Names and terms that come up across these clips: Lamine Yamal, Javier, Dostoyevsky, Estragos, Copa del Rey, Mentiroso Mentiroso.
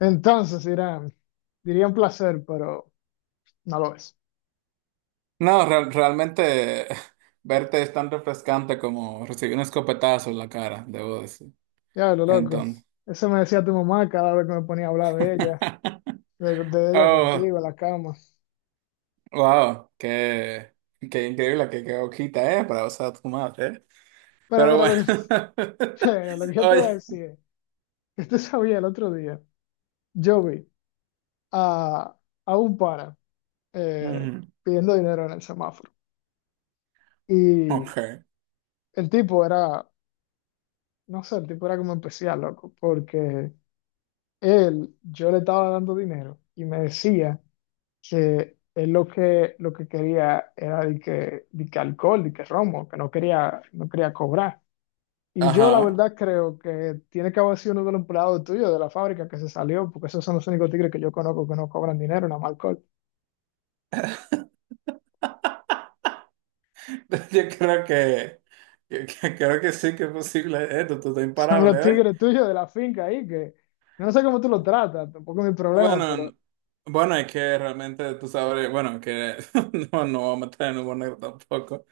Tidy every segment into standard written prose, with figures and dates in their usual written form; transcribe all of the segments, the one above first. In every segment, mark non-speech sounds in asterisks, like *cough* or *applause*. Entonces, Irán, diría un placer, pero no lo es. No, realmente *laughs* verte es tan refrescante como recibir un escopetazo en la cara, debo decir. Ya, lo loco. Entonces, Eso me decía tu mamá cada vez que me ponía a hablar de ella, *laughs* de ella oh, contigo en la cama. wow, qué increíble, qué hojita, para usar tu madre, eh. Pero Pero mira, bueno, *laughs* *laughs* lo que yo te voy a oye, decir es que tú sabías el otro día, yo vi a, a un pana eh, ujú, pidiendo dinero en el semáforo. Y ok, el tipo era, no sé, el tipo era como especial, loco, porque él, yo le estaba dando dinero y me decía que lo que quería era de que alcohol, de que romo, que no quería, no quería cobrar. Y yo la ajá, verdad creo que tiene que haber sido uno de los empleados tuyos de la fábrica que se salió, porque esos son los únicos tigres que yo conozco que no cobran dinero, nada más alcohol. *laughs* *laughs* yo creo que creo que sí que es posible, tú estás Son los imparable hoy. tigres tuyos de la finca ahí, que yo no sé cómo tú los tratas, tampoco es mi problema, Bueno, pero... n- bueno, es que realmente tú sabes, bueno, que *laughs* no, no vamos a meter en humor negro tampoco.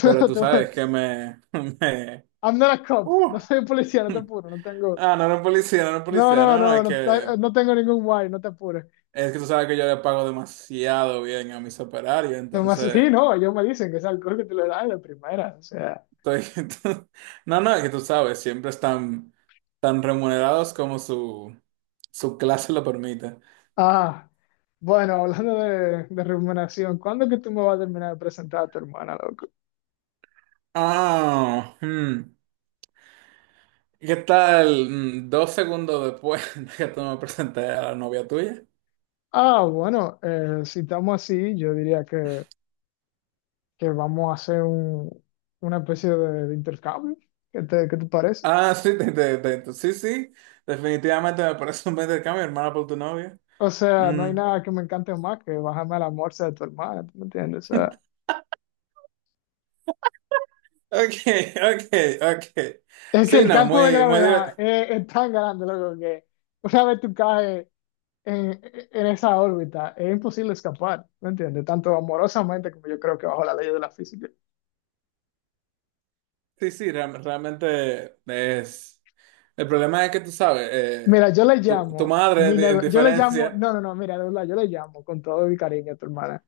Pero tú sabes que me, *laughs* me- I'm not a cop, no uh. soy policía, no te apuro, no tengo, Ah, no era un policía, no era un no, policía. no, No, no, no, no, no, no tengo ningún guay, no te apures. es que tú sabes que yo le pago demasiado bien a mis operarios, Nomás, *laughs* sí, entonces no, ellos me dicen que es alcohol que te lo dan de primera, o sea. estoy. *laughs* No, no, es que tú sabes, siempre están tan remunerados como su clase lo permite. Ah, bueno, hablando de remuneración, ¿cuándo es que tú me vas a terminar de presentar a tu hermana, loco? Ah, hmm. ¿Qué tal? Dos segundos después *laughs* de que tú me presenté a la novia tuya. Ah, bueno, si estamos así, yo diría que vamos a hacer una especie de intercambio. ¿Qué te parece? Sí. Definitivamente me parece un buen intercambio, hermana por tu novia. O sea, no hay Mm, nada que me encante más que bajarme a la morsa de tu hermana, ¿tú me entiendes? O sea, ok, *laughs* ok, ok. es que Sí, el no, campo de muy, muy gravedad divertido. Es tan grande, loco, que una vez tú caes en, en esa órbita. Es imposible escapar, ¿me entiendes? Tanto amorosamente como yo creo que bajo la ley de la física. Sí, sí, realmente es... El problema es que tú sabes, Mira, tu madre, en yo le llamo, diferencia... no, no, no, mira, de verdad, yo le llamo con todo mi cariño a tu hermana,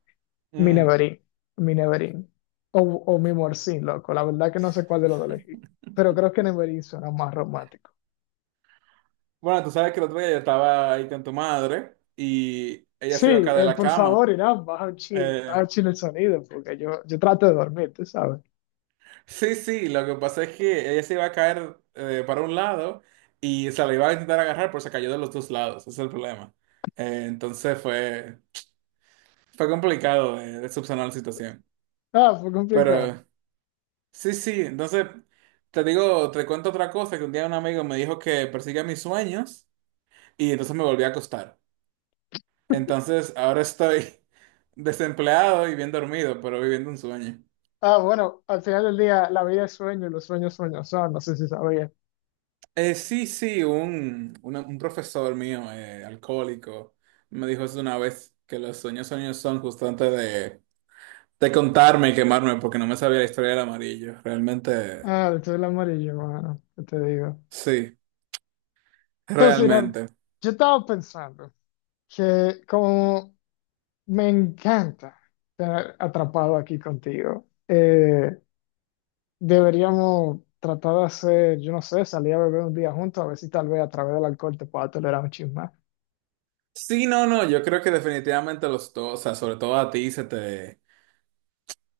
mi mm. neverín, mi neverín, o mi morcín, loco. La verdad que no sé cuál de los dos elegí, pero creo que neverín suena más romántico. Bueno, tú sabes que el otro día yo estaba ahí con tu madre y ella Sí, se iba a caer de la por favor, cama. Irán, baja Eh, un chin el sonido, porque yo trato de dormir, tú sabes. sí, sí, lo que pasa es que ella se iba a caer para un lado y se la iba a intentar agarrar, pero se cayó de los dos lados. Ese es el problema. Entonces fue... Fue complicado subsanar la situación. Ah, fue complicado. Pero sí, sí, entonces te digo, te cuento otra cosa, que un día un amigo me dijo que persiga mis sueños y entonces me volví a acostar. Entonces ahora estoy *laughs* desempleado y bien dormido, pero viviendo un sueño. Ah, bueno, al final del día, la vida es sueño y los sueños sueños son, no sé si sabía. Sí, sí, un profesor mío, alcohólico, me dijo eso una vez, que los sueños sueños son justo antes de contarme y quemarme porque no me sabía la historia del amarillo. Ah, esto es el amarillo, mano, ¿qué te digo? sí, Entonces, mira, realmente. yo estaba pensando que como me encanta estar atrapado aquí contigo, deberíamos tratar de hacer, yo no sé, salir a beber un día juntos, a ver si tal vez a través del alcohol te pueda tolerar un chisme. Sí, no, no, yo creo que definitivamente los dos, o sea, sobre todo a ti se te...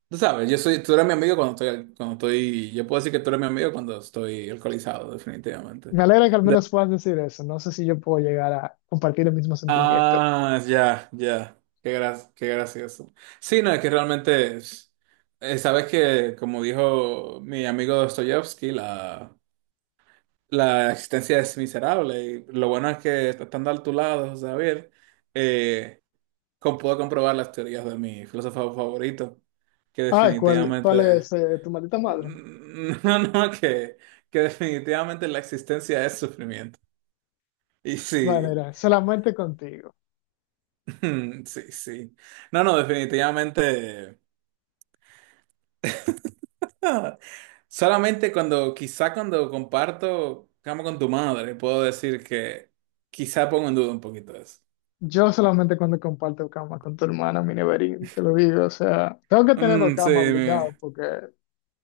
Tú sabes, yo soy, tú eres mi amigo cuando estoy, yo puedo decir que tú eres mi amigo cuando estoy alcoholizado, definitivamente. Me alegra que al De- menos puedas decir eso, no sé si yo puedo llegar a compartir el mismo sentimiento. Ah, ya, ya, qué gracioso. Sí, no, es que realmente, sabes que, como dijo mi amigo Dostoyevsky, la existencia es miserable y lo bueno es que estando a tu lado, Javier, eh, puedo comprobar las teorías de mi filósofo favorito, que Ah, ¿cuál definitivamente, es tu maldita *laughs* madre? no, no, que definitivamente la existencia es sufrimiento. Y Vale, sí, mira, solamente contigo. *laughs* sí, sí. No, no, definitivamente. Ah, solamente cuando, quizá cuando comparto cama con tu madre, puedo decir que quizá pongo en duda un poquito eso. Yo solamente cuando comparto cama con tu hermana, mi neverín, te lo digo. O sea, tengo que tener dos Mm, sí, camas mi- obligado porque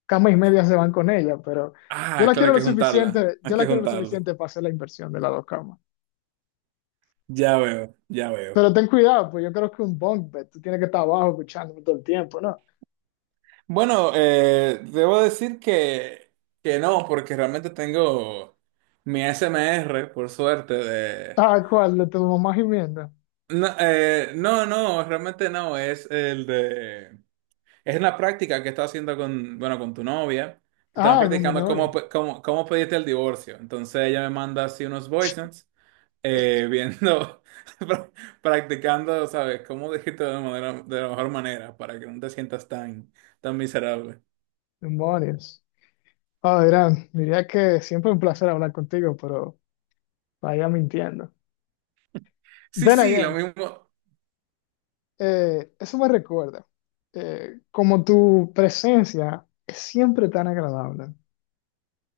cama y media se van con ella, pero yo ah, la claro, quiero hay lo que juntarla, suficiente, hay yo que la quiero lo juntarlo. suficiente para hacer la inversión de las dos camas. Ya veo, ya veo. Pero ten cuidado, pues yo creo que un bunk bed, tú tienes que estar abajo escuchándome todo el tiempo, ¿no? Bueno, debo decir que no, porque realmente tengo mi SMR por suerte, de... Ah, ¿cuál? ¿De tu mamá gimiendo? No, no, no, realmente no, es el de... Es la práctica que estaba haciendo con, bueno, con tu novia, que estaban Ah, con mi practicando novia. Cómo, cómo pedirte el divorcio. Entonces ella me manda así unos voice notes, viendo, *laughs* pra- practicando, ¿sabes? Cómo decirte manera, de la mejor manera para que no te sientas tan, tan miserable. Demonios. Ah, Irán, diría que siempre un placer hablar contigo, pero vaya mintiendo. Sí, Then sí, lo again, mismo. Eso me recuerda, como tu presencia es siempre tan agradable,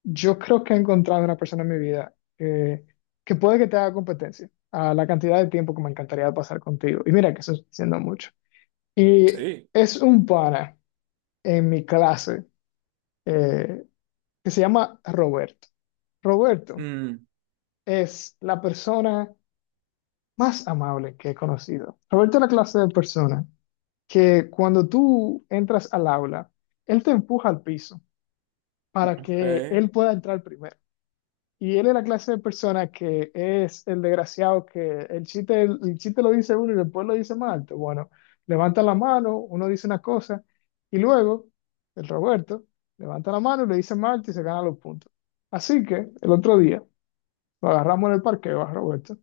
yo creo que he encontrado una persona en mi vida que puede que te haga competencia a la cantidad de tiempo que me encantaría pasar contigo. Y mira que eso está diciendo mucho. Y Sí. es un pana en mi clase eh, que se llama Roberto. Roberto Mm, es la persona más amable que he conocido. Roberto es la clase de persona que cuando tú entras al aula, él te empuja al piso para que él ok. pueda entrar primero. Y él es la clase de persona que es el desgraciado el chiste lo dice uno y después lo dice más alto. Bueno, levanta la mano, uno dice una cosa y luego el Roberto levanta la mano y le dice más alto y se gana los puntos. Así que el otro día lo agarramos en el parqueo a Roberto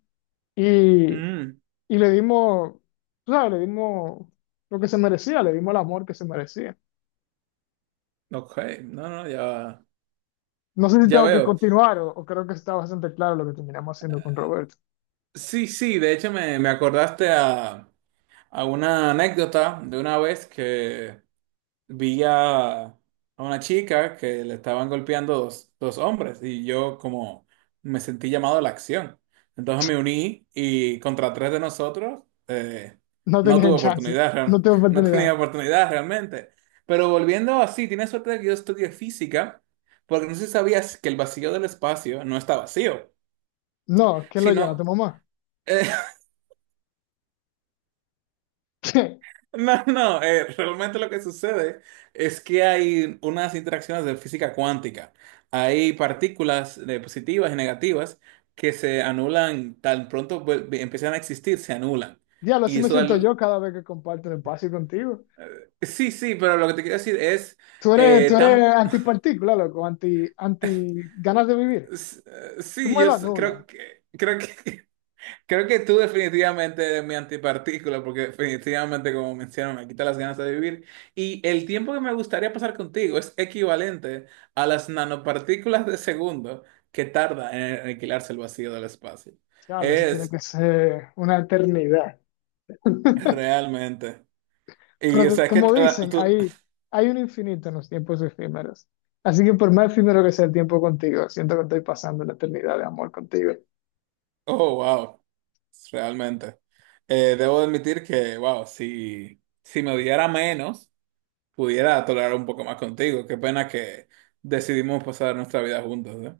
y, Mm, y le dimos, tú ¿sabes? Le dimos lo que se merecía, le dimos el amor que se merecía. ok. No, no, ya, No sé si ya tengo que veo. continuar o creo que está bastante claro lo que terminamos haciendo con Roberto. Sí, sí, de hecho me acordaste a una anécdota de una vez que vi a una chica que le estaban golpeando dos, dos hombres y yo como me sentí llamado a la acción. Entonces me uní y contra tres de nosotros No no tenías tuve chance, oportunidad, no real- tengo *laughs* no tenía oportunidad. oportunidad realmente. Pero volviendo así, tienes suerte de que yo estudié física, porque no sé si sabías que el vacío del espacio no está vacío, No, ¿quién lo llena? sino... ¿Tu mamá? *laughs* *laughs* No, no, realmente lo que sucede es que hay unas interacciones de física cuántica. Hay partículas positivas y negativas que se anulan tan pronto empiezan a existir, se anulan. Diablo, así Y me eso da... siento lu- yo cada vez que comparto el espacio contigo. eh, sí, sí, pero lo que te quiero decir es eh, Tú eres tan... antipartícula, loco, anti, anti ganas de vivir. Tú sí, me lo anulas. creo que... Creo que *laughs* creo que tú definitivamente eres mi antipartícula, porque definitivamente, como menciono, me quita las ganas de vivir. Y el tiempo que me gustaría pasar contigo es equivalente a las nanopartículas de segundo que tarda en aniquilarse el vacío del espacio. Diablo, eso tiene Es que ser una eternidad. realmente. Y Pero o sea, es que como dicen, tú. Hay un infinito en los tiempos efímeros. Así que por más efímero que sea el tiempo contigo, siento que estoy pasando la eternidad de amor contigo. Oh, wow. Realmente. Debo admitir que, wow, si, si me odiara menos, pudiera tolerar un poco más contigo. Qué pena que decidimos pasar nuestra vida juntos, ¿eh?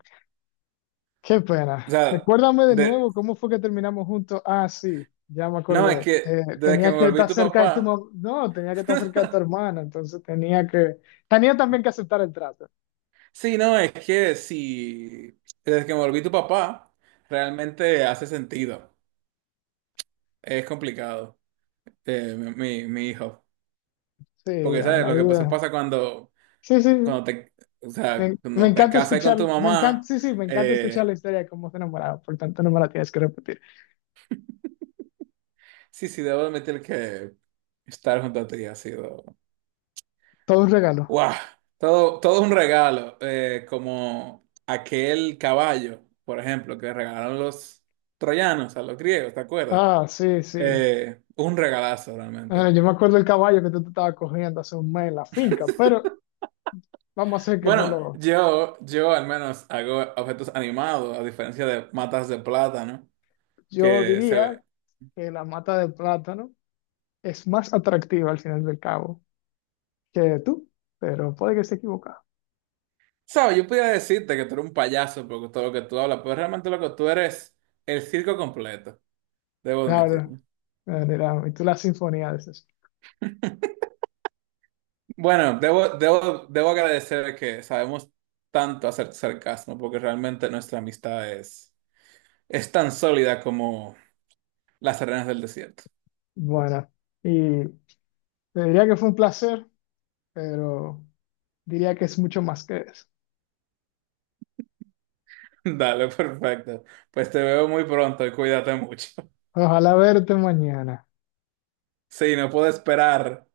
Qué O pena. sea, Recuérdame de de, nuevo cómo fue que terminamos juntos. Ah, sí, ya me no, es acordé. que desde que Tenía me que volví estar tu cerca de tu papá, mamá. No, tenía que estar cerca de tu *laughs* hermana, entonces tenía que... Tenía también que aceptar el trato. sí, no, es que sí, desde que me volví tu papá, realmente hace sentido. Es complicado, mi hijo. Sí, Porque, ¿sabes? la Lo que pasó vida. pasa cuando, Sí, sí, sí. cuando te, o sea, Me cuando te encanta casas con escuchar, tu me encanta, mamá, sí, sí, me encanta escuchar eh, la historia de cómo se enamoraron. Por tanto, no me la tienes que repetir. sí, sí, debo admitir que estar junto a ti ha sido Todo un regalo. wow, todo un regalo, como aquel caballo, por ejemplo, que regalaron los troyanos a los griegos, ¿te acuerdas? Ah, sí, sí. Un regalazo Ah, realmente. yo me acuerdo del caballo que tú te estabas cogiendo hace un mes en la finca, pero vamos a hacer que no Bueno, lo... yo al menos hago objetos animados, a diferencia de matas de plátano, Yo que se diría ve. que la mata de plátano es más atractiva al final del cabo que tú, pero puede que esté equivocado. Sabes, yo podría decirte que tú eres un payaso por todo lo que tú hablas, pero realmente lo que tú eres, el circo completo, debo Claro, admitirlo. y tú la sinfonía de esas. Bueno, debo agradecer que sabemos tanto hacer sarcasmo, porque realmente nuestra amistad es tan sólida como las arenas del desierto. Bueno, y te diría que fue un placer, pero diría que es mucho más que eso. *laughs* Dale, perfecto. Pues te veo muy pronto y cuídate mucho. *laughs* Ojalá verte mañana. Sí, no puedo esperar